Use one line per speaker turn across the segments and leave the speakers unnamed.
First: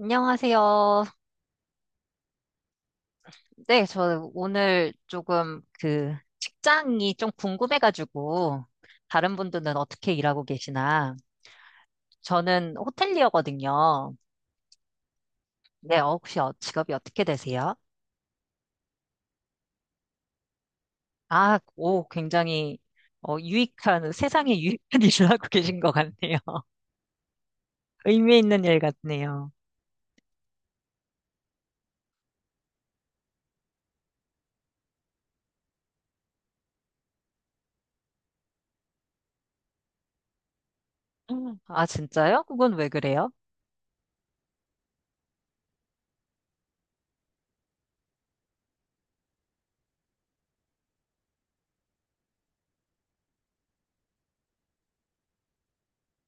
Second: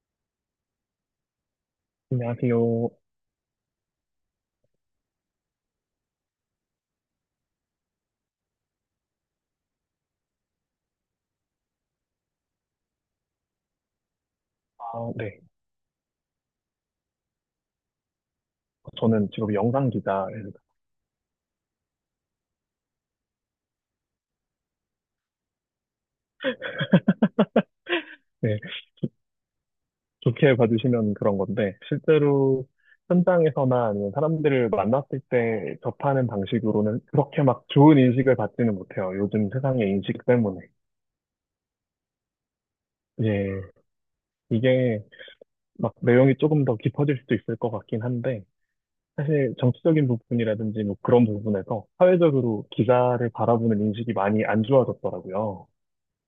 안녕하세요.
안녕하세요.
네, 저 오늘 조금 그 직장이 좀 궁금해가지고 다른 분들은 어떻게 일하고 계시나? 저는 호텔리어거든요.
아, 네.
네, 혹시 직업이 어떻게 되세요?
저는 직업이 영상 기자입니다.
아, 오, 굉장히 유익한, 세상에 유익한 일을 하고 계신 것 같네요. 의미
네.
있는 일 같네요.
좋게 봐주시면 그런 건데, 실제로 현장에서나 아니면 사람들을 만났을 때 접하는 방식으로는 그렇게 막 좋은 인식을 받지는 못해요. 요즘 세상의 인식 때문에.
음. 아, 진짜요? 그건 왜 그래요?
예. 이게 막 내용이 조금 더 깊어질 수도 있을 것 같긴 한데, 사실 정치적인 부분이라든지 뭐 그런 부분에서 사회적으로 기자를 바라보는 인식이 많이 안 좋아졌더라고요.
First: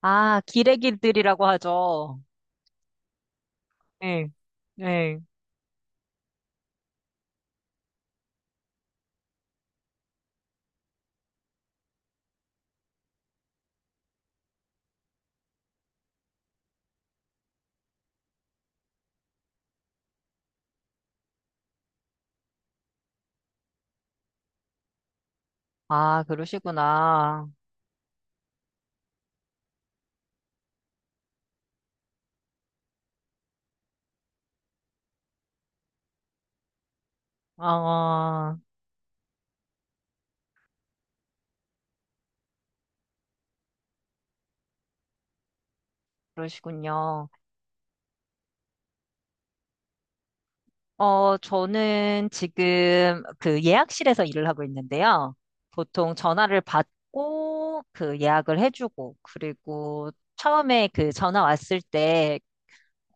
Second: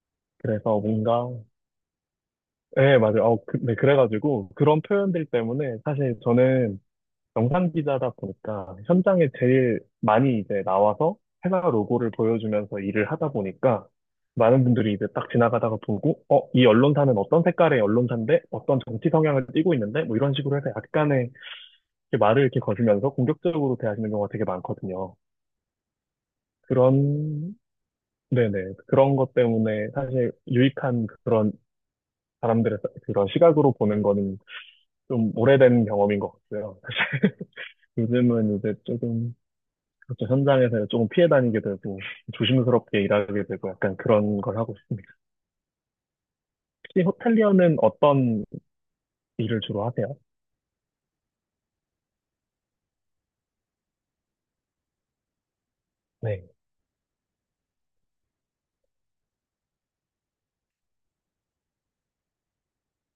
아,
그래서 뭔가
기레기들이라고 하죠.
네, 맞아요. 네,
네,
그래가지고 그런
네.
표현들 때문에 사실 저는 영상 기자다 보니까 현장에 제일 많이 이제 나와서 회사 로고를 보여주면서 일을 하다 보니까 많은 분들이 이제 딱 지나가다가 보고, 어, 이 언론사는 어떤 색깔의 언론사인데 어떤 정치 성향을 띠고 있는데 뭐 이런 식으로 해서 약간의 이렇게 말을 이렇게 거주면서 공격적으로 대하시는 경우가 되게 많거든요.
아, 그러시구나.
그런, 네네. 그런 것 때문에 사실 유익한 그런 사람들의 그런 시각으로 보는 거는 좀 오래된 경험인 것 같고요.
아,
요즘은 이제 조금 그렇죠. 현장에서 조금 피해 다니게 되고 조심스럽게 일하게 되고 약간 그런 걸 하고 있습니다. 혹시
그러시군요.
호텔리어는 어떤 일을 주로 하세요?
저는 지금 그 예약실에서 일을 하고 있는데요. 보통
네.
전화를 받고 그 예약을 해주고, 그리고 처음에 그 전화 왔을 때,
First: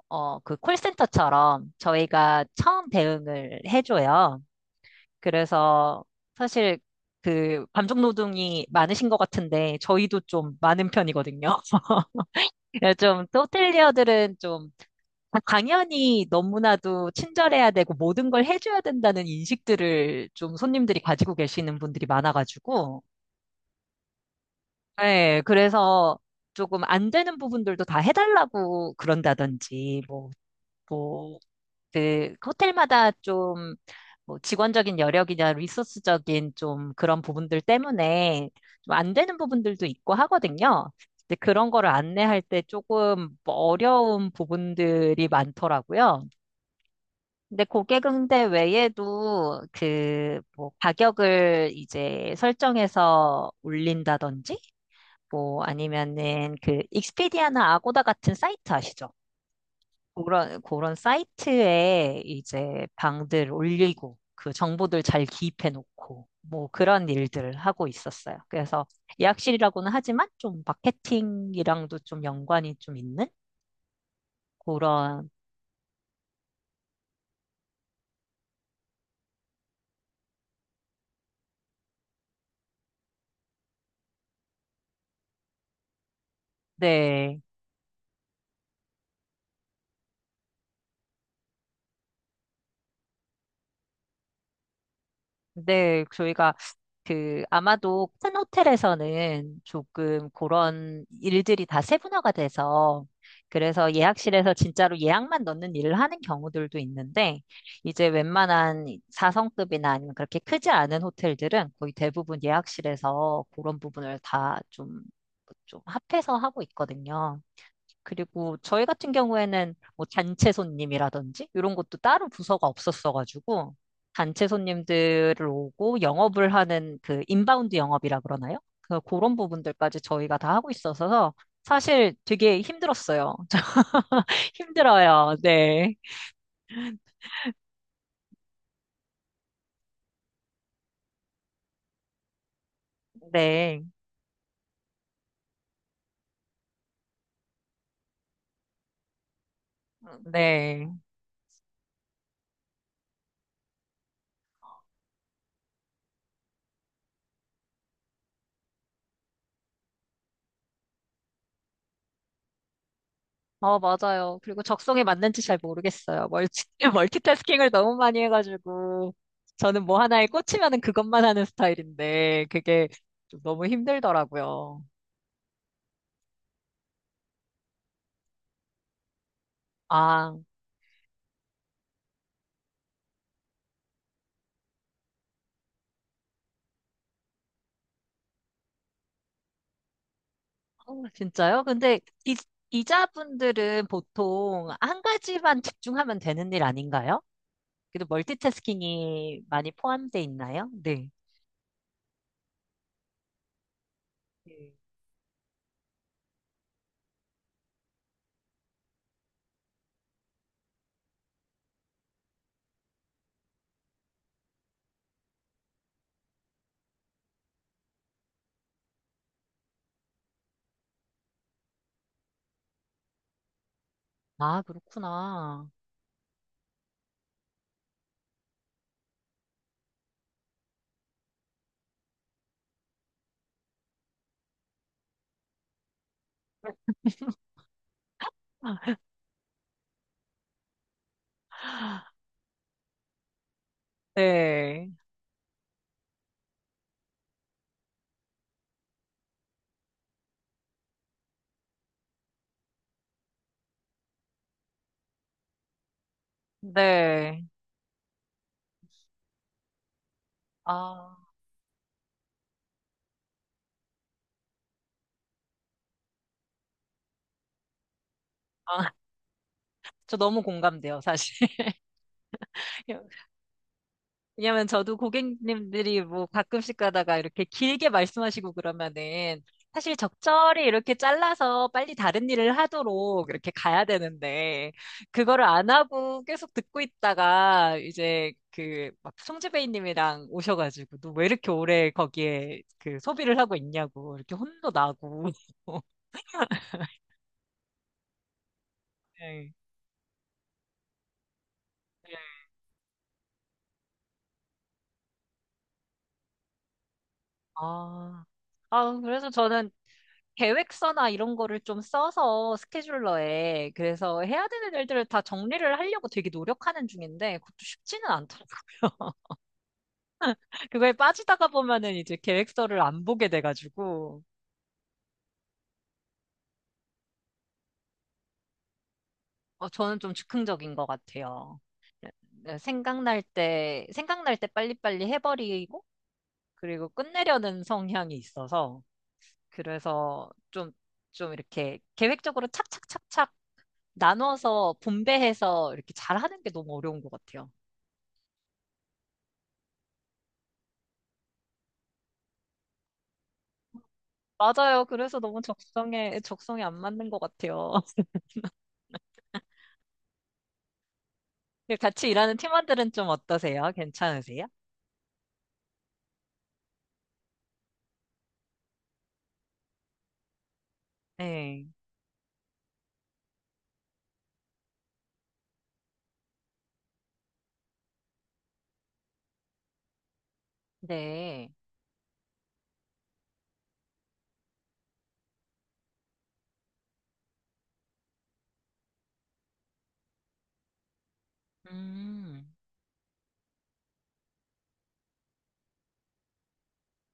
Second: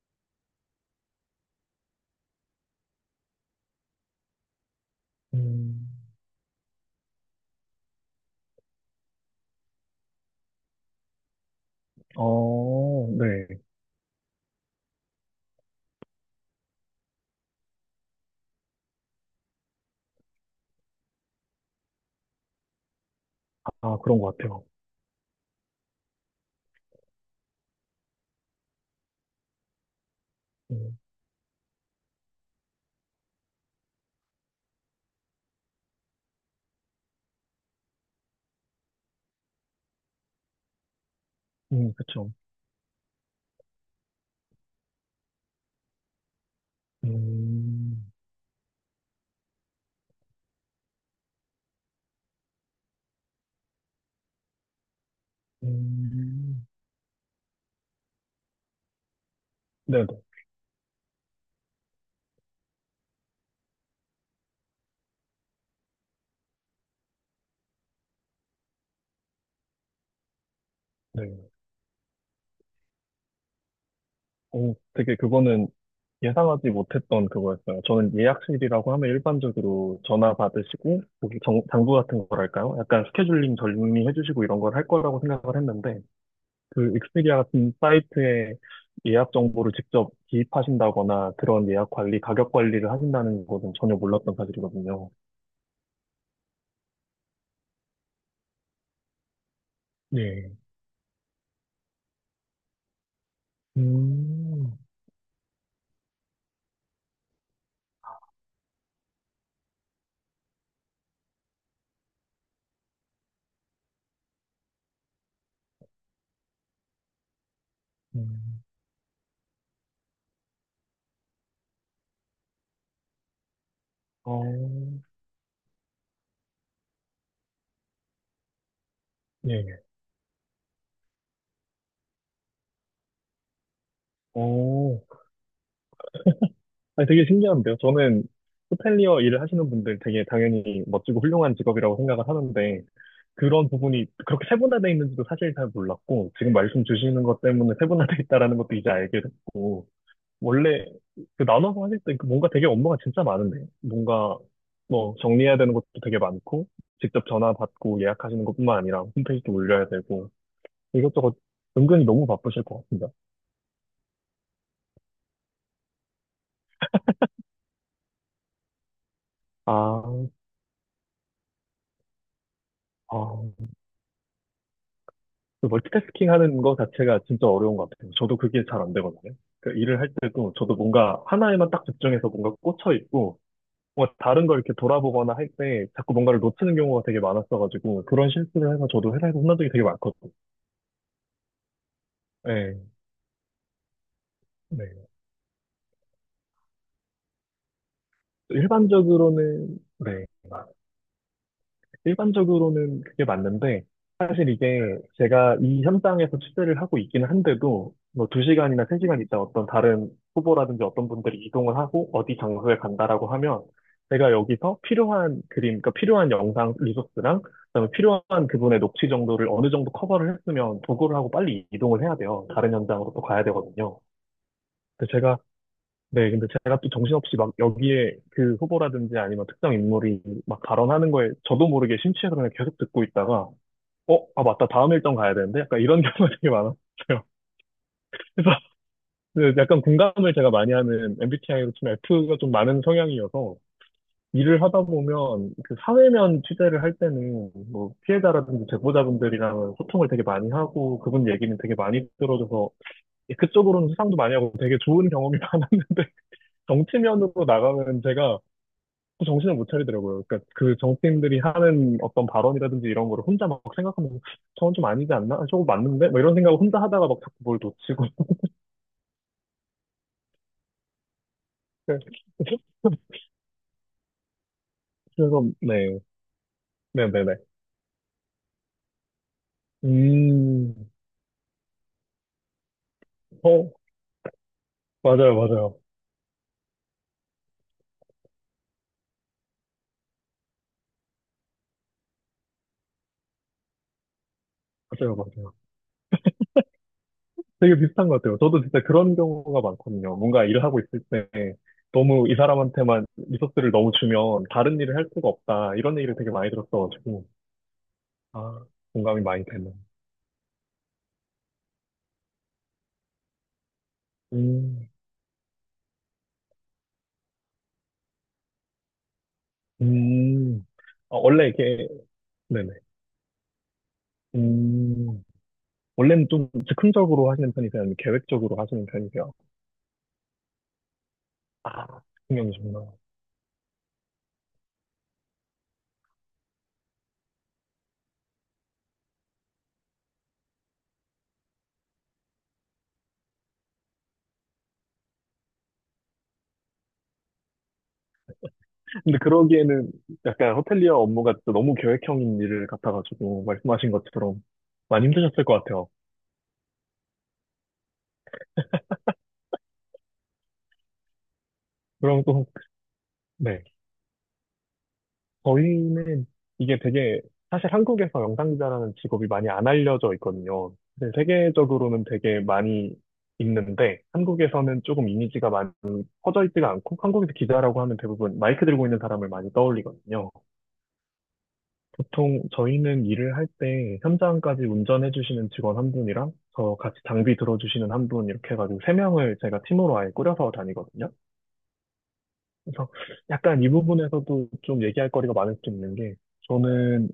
그 콜센터처럼 저희가 처음 대응을 해줘요.
음,
그래서 사실 그 감정노동이 많으신 것 같은데, 저희도 좀 많은 편이거든요.
어,
좀,
네.
호텔리어들은 좀 당연히 너무나도 친절해야 되고 모든 걸 해줘야 된다는 인식들을 좀 손님들이 가지고 계시는 분들이 많아가지고,
아, 그런 것 같아요.
네 그래서 조금 안 되는 부분들도 다 해달라고 그런다든지, 뭐,
음,
뭐, 그, 호텔마다 좀, 뭐, 직원적인 여력이나 리소스적인 좀 그런 부분들 때문에 좀 안 되는 부분들도 있고 하거든요. 근데 그런 거를
그쵸.
안내할 때 조금 어려운 부분들이 많더라고요. 근데
음,
고객응대 외에도 그 뭐 가격을 이제 설정해서 올린다든지 뭐 아니면은
음,
그 익스피디아나 아고다 같은 사이트 아시죠?
네네.
그런 사이트에 이제 방들 올리고 그 정보들 잘 기입해 놓고 뭐 그런 일들을 하고 있었어요. 그래서 예약실이라고는 하지만 좀
네.
마케팅이랑도 좀 연관이 좀 있는
오, 되게
그런.
그거는 예상하지 못했던 그거였어요. 저는 예약실이라고 하면 일반적으로 전화 받으시고, 거기 장부 같은 거랄까요? 약간 스케줄링 정리해 주시고 이런 걸 할 거라고 생각을 했는데, 그 익스피디아
네.
같은 사이트에 예약 정보를 직접 기입하신다거나 그런 예약 관리, 가격 관리를 하신다는 것은 전혀 몰랐던 사실이거든요.
네, 저희가 그 아마도 큰 호텔에서는 조금
네.
그런 일들이 다 세분화가 돼서 그래서 예약실에서
음,
진짜로 예약만 넣는 일을 하는 경우들도 있는데 이제 웬만한 4성급이나 아니면 그렇게 크지 않은 호텔들은 거의 대부분 예약실에서 그런 부분을 다 좀 합해서 하고 있거든요. 그리고
음,
저희 같은 경우에는 뭐 단체 손님이라든지 이런 것도 따로 부서가 없었어가지고 단체
어,
손님들을 오고 영업을 하는 그 인바운드 영업이라 그러나요? 그런
네.
부분들까지 저희가 다 하고 있어서 사실 되게 힘들었어요.
어,
힘들어요. 네.
아니, 되게 신기한데요. 저는 호텔리어 일을 하시는 분들 되게 당연히 멋지고 훌륭한 직업이라고 생각을 하는데 그런
네.
부분이 그렇게 세분화돼 있는지도 사실 잘 몰랐고 지금 말씀 주시는 것 때문에 세분화돼 있다라는 것도 이제 알게 됐고 원래
네.
그 나눠서 하실 때그 뭔가 되게 업무가 진짜 많은데 뭔가 뭐 정리해야 되는 것도 되게 많고 직접 전화 받고 예약하시는 것뿐만 아니라 홈페이지도 올려야 되고 이것저것 은근히 너무 바쁘실 것 같습니다.
어, 맞아요. 그리고 적성에 맞는지 잘 모르겠어요. 멀티태스킹을 너무 많이 해가지고 저는 뭐 하나에
아,
꽂히면은 그것만 하는 스타일인데 그게 좀 너무
아.
힘들더라고요.
그 멀티태스킹 하는 거 자체가 진짜 어려운 것 같아요. 저도 그게 잘 안 되거든요. 그 일을 할
아.
때도 저도 뭔가 하나에만 딱 집중해서 뭔가 꽂혀 있고, 뭔가 다른 걸 이렇게 돌아보거나 할 때 자꾸 뭔가를 놓치는 경우가 되게 많았어가지고, 그런 실수를 해서 저도 회사에서 혼난 적이 되게 많거든요.
어, 진짜요? 근데 이,
네,
이자분들은 보통 한
네.
가지만 집중하면 되는 일 아닌가요? 그래도 멀티태스킹이
일반적으로는,
많이 포함돼
네.
있나요? 네.
일반적으로는 그게 맞는데, 사실 이게 제가 이 현장에서 취재를 하고 있기는 한데도, 뭐 2시간이나 3시간 있다 어떤 다른 후보라든지 어떤 분들이 이동을 하고 어디 장소에 간다라고 하면, 제가 여기서 필요한 그림, 그러니까 필요한 영상 리소스랑, 그다음에 필요한 그분의 녹취 정도를 어느 정도 커버를 했으면 도구를 하고 빨리 이동을 해야 돼요. 다른 현장으로 또 가야 되거든요.
아,
근데 제가
그렇구나.
네, 근데 제가 또 정신없이 막 여기에 그 후보라든지 아니면 특정 인물이 막 발언하는 거에 저도 모르게 심취해서 그냥 계속 듣고 있다가, 어, 아, 맞다. 다음 일정 가야 되는데? 약간 이런 경우가 되게 많았어요. 그래서 그 약간 공감을 제가 많이 하는 MBTI로 치면 F가 좀 많은 성향이어서 일을 하다
네.
보면 그 사회면 취재를 할 때는 뭐 피해자라든지 제보자분들이랑 소통을 되게 많이 하고 그분 얘기는 되게 많이 들어줘서 예, 그쪽으로는 수상도 많이 하고 되게 좋은 경험이 많았는데 정치면으로
네.
나가면 제가 또 정신을 못 차리더라고요. 그러니까 그
아,
정치인들이 하는 어떤 발언이라든지 이런 거를 혼자 막 생각하면서 저건 좀 아니지 않나? 아, 저거 맞는데? 막 이런 생각을 혼자 하다가 막 자꾸 뭘 놓치고.
아, 저 너무 공감돼요, 사실. 왜냐면 저도
그래서 네,
고객님들이 뭐 가끔씩
네,
가다가
네, 네.
이렇게 길게 말씀하시고 그러면은 사실 적절히
음,
이렇게 잘라서 빨리 다른 일을 하도록 이렇게
어,
가야 되는데
맞아요,
그거를 안
맞아요,
하고 계속 듣고 있다가 이제 그 막 송지배이님이랑 오셔가지고 너 왜 이렇게 오래 거기에 그 소비를 하고 있냐고 이렇게 혼도
맞아요,
나고.
맞아요. 되게 비슷한 것 같아요. 저도 진짜 그런
네.
경우가 많거든요. 뭔가 일을 하고 있을 때
네.
너무 이 사람한테만 리소스를 너무 주면 다른 일을 할 수가 없다 이런 얘기를 되게 많이 들었어가지고
아,
아, 공감이
그래서
많이
저는
되는.
계획서나 이런 거를 좀 써서 스케줄러에 그래서 해야 되는
음,
일들을 다 정리를 하려고 되게 노력하는 중인데 그것도 쉽지는 않더라고요.
음.
그거에
아,
빠지다가
원래 이게
보면은 이제
네네.
계획서를 안 보게 돼가지고.
음, 원래는 좀 즉흥적으로 하시는 편이세요? 아니면 계획적으로 하시는 편이세요?
어, 저는 좀 즉흥적인 것 같아요.
아,
네,
즉흥형이시구나.
생각날 때 생각날 때 빨리빨리 해버리고 그리고 끝내려는 성향이 있어서 그래서 좀 이렇게 계획적으로 착착착착 나눠서 분배해서 이렇게 잘하는 게 너무 어려운 것 같아요.
근데 그러기에는 약간 호텔리어 업무가 또 너무 계획형인 일 같아가지고 말씀하신 것처럼
맞아요.
많이
그래서 너무
힘드셨을 것 같아요.
적성에 안 맞는 것 같아요. 같이
그럼
일하는
또,
팀원들은 좀
네.
어떠세요? 괜찮으세요?
저희는 이게 되게 사실 한국에서 영상기자라는 직업이 많이 안 알려져 있거든요. 네,
네.
세계적으로는 되게 많이 있는데 한국에서는 조금 이미지가 많이 퍼져 있지가 않고 한국에서 기자라고 하면 대부분 마이크 들고 있는 사람을 많이 떠올리거든요.
네.
보통 저희는 일을 할 때 현장까지 운전해 주시는 직원 한 분이랑 저 같이 장비 들어주시는 한 분 이렇게 해가지고 3명을 제가 팀으로 아예 꾸려서 다니거든요.
음.
그래서 약간 이 부분에서도 좀 얘기할 거리가 많을 수 있는 게 저는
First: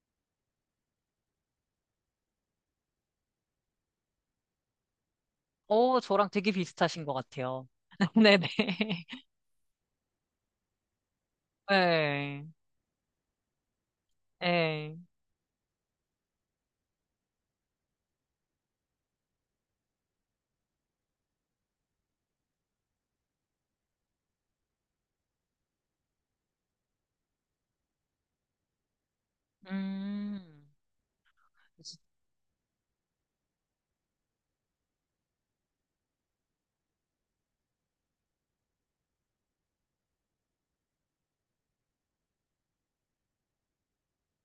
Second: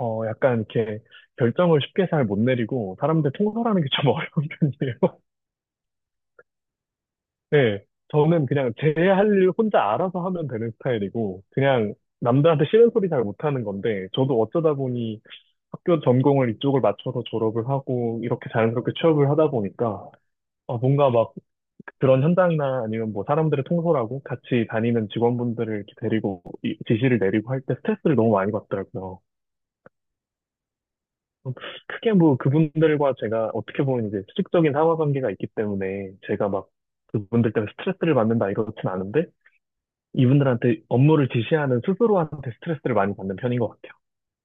어 약간 이렇게 결정을 쉽게 잘 못 내리고 사람들 통솔하는 게 좀 어려운 편이에요.
오, 저랑 되게 비슷하신 것 같아요.
네, 저는
네네.
그냥 제 할 일 혼자 알아서 하면 되는 스타일이고, 그냥
네.
남들한테 싫은 소리 잘 못하는 건데, 저도 어쩌다
네.
보니 학교 전공을 이쪽을 맞춰서 졸업을 하고, 이렇게 자연스럽게 취업을 하다 보니까, 어, 뭔가 막 그런 현장이나 아니면 뭐 사람들을 통솔하고 같이 다니는 직원분들을 이렇게 데리고, 지시를 내리고 할 때 스트레스를 너무 많이 받더라고요.
음.
어, 크게 뭐 그분들과 제가 어떻게 보면 이제 수직적인 상하 관계가 있기 때문에 제가 막 그분들 때문에 스트레스를 받는다 이렇진 않은데, 이분들한테 업무를 지시하는 스스로한테 스트레스를 많이 받는 편인 것 같아요.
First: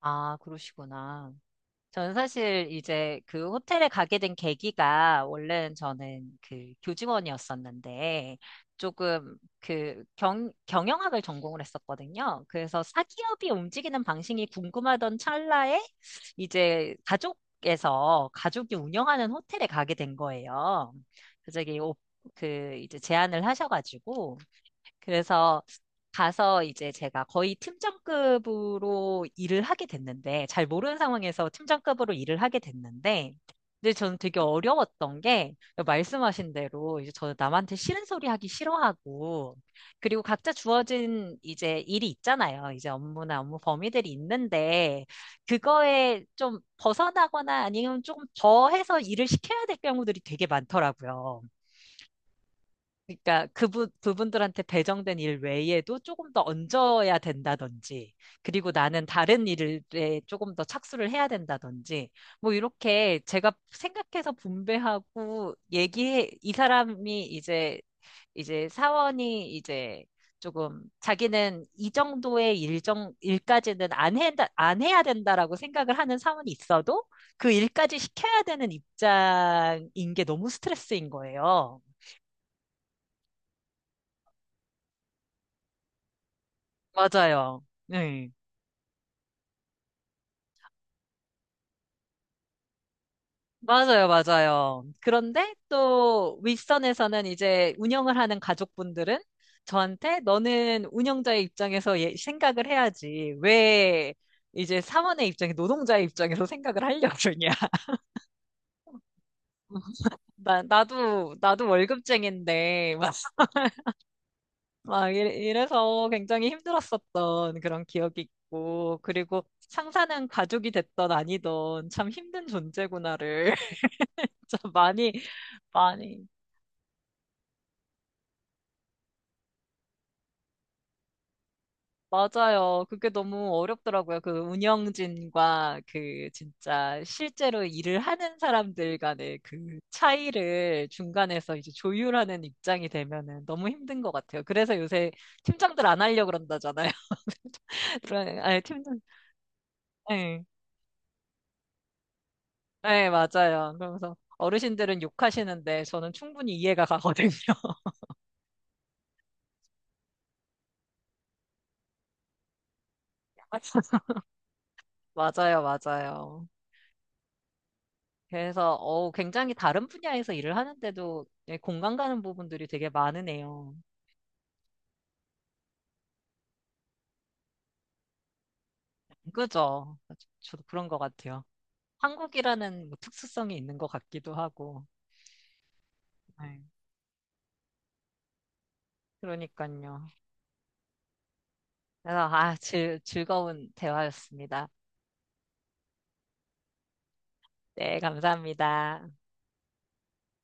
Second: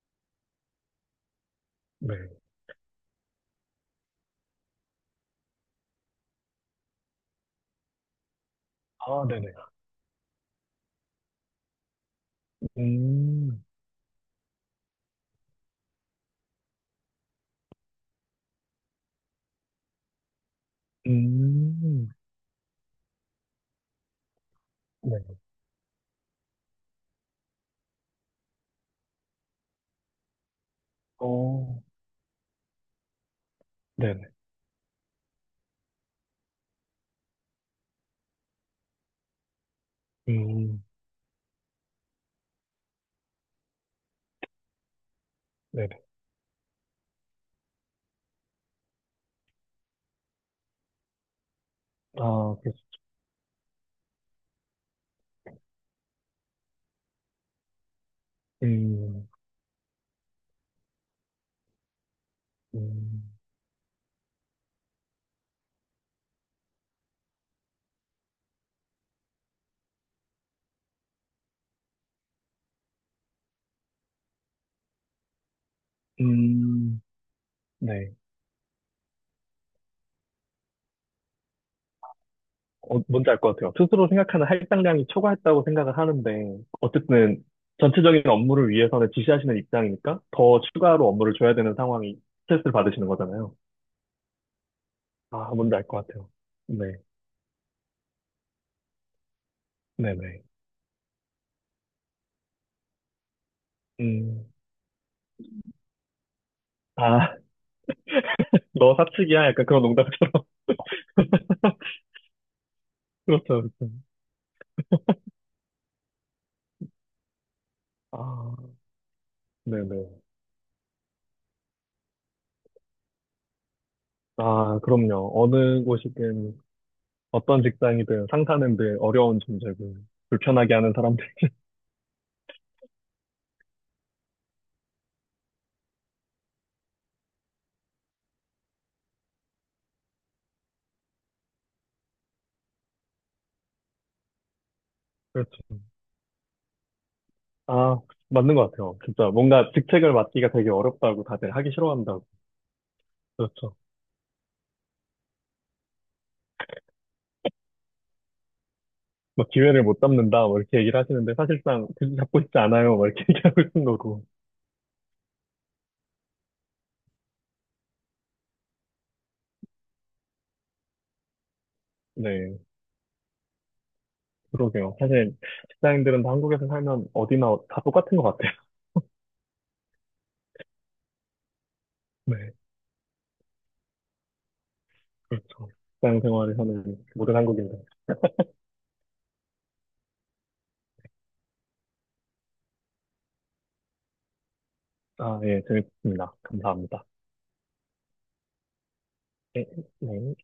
아, 그러시구나. 저는
네.
사실 이제 그 호텔에 가게 된 계기가 원래는 저는 그 교직원이었었는데
아,
조금
네네.
경영학을 전공을 했었거든요. 그래서 사기업이
음,
움직이는 방식이 궁금하던 찰나에 이제 가족에서 가족이 운영하는 호텔에 가게 된 거예요. 갑자기 오-
음,
그 이제 제안을 하셔가지고
네.
그래서 가서 이제 제가 거의 팀장급으로 일을 하게 됐는데, 잘 모르는 상황에서
어,
팀장급으로 일을 하게 됐는데, 근데 저는
네네.
되게 어려웠던 게, 말씀하신 대로 이제 저는 남한테 싫은 소리 하기 싫어하고, 그리고 각자
음,
주어진 이제 일이 있잖아요. 이제 업무나 업무 범위들이 있는데,
네네.
그거에 좀 벗어나거나 아니면 조금 더해서 일을 시켜야 될 경우들이 되게 많더라고요.
아, 그래서,
그러니까 그분 부분들한테 배정된 일 외에도 조금 더 얹어야 된다든지, 그리고 나는
음,
다른 일에 조금 더 착수를 해야 된다든지, 뭐 이렇게
음,
제가 생각해서 분배하고 얘기해 이 사람이 이제 이제 사원이 이제 조금 자기는 이 정도의 일정 일까지는 안 해야 된다라고 생각을 하는 사원이
음,
있어도 그 일까지
네.
시켜야 되는 입장인 게 너무 스트레스인 거예요.
어, 뭔지 알 것 같아요. 스스로 생각하는 할당량이 초과했다고 생각을 하는데, 어쨌든
맞아요.
전체적인
네.
업무를 위해서는 지시하시는 입장이니까 더 추가로 업무를 줘야 되는 상황이 스트레스를 받으시는 거잖아요.
맞아요, 맞아요.
아,
그런데
뭔지 알 것 같아요.
또
네,
윗선에서는 이제 운영을 하는 가족분들은 저한테
네네.
너는 운영자의 입장에서 생각을 해야지. 왜
음,
이제 사원의 입장에 노동자의 입장에서 생각을 하려고
아,
그러냐.
너 사측이야? 약간 그런 농담처럼.
나도 월급쟁인데,
그렇죠, 그렇죠.
이래서 굉장히 힘들었었던 그런 기억이
아,
있고, 그리고
네네.
상사는 가족이 됐던 아니던 참 힘든 존재구나를 진짜
아,
많이,
그럼요. 어느
많이.
곳이든, 어떤 직장이든 상사는들 어려운 존재고, 불편하게 하는 사람들.
맞아요. 그게 너무 어렵더라고요. 그 운영진과 그 진짜 실제로 일을 하는 사람들 간의 그 차이를 중간에서 이제 조율하는 입장이 되면은 너무 힘든 것 같아요. 그래서 요새
그렇죠.
팀장들 안 하려고 그런다잖아요.
아,
그런,
맞는
아니,
것 같아요.
팀장,
진짜 뭔가 직책을
예,
맡기가 되게 어렵다고 다들 하기 싫어한다고.
예, 맞아요.
그렇죠.
그러면서 어르신들은 욕하시는데 저는 충분히 이해가 가거든요.
막 기회를 못 잡는다, 뭐 이렇게 얘기를 하시는데 사실상 그 잡고 싶지 않아요, 뭐 이렇게 얘기하고 있는 거고.
맞아요, 맞아요. 그래서 어, 굉장히 다른 분야에서 일을 하는데도 예, 공감 가는
네,
부분들이 되게 많으네요.
그러게요. 사실 직장인들은 다 한국에서 살면 어디나 다 똑같은 것 같아요.
그죠? 저도 그런 것 같아요.
네.
한국이라는 뭐 특수성이 있는 것 같기도 하고.
그렇죠. 직장 생활을
네,
하는 모든 한국인들.
그러니까요. 그래서 아, 즐거운 대화였습니다.
아, 예, 재밌습니다. 감사합니다.
네, 감사합니다.
네. 네.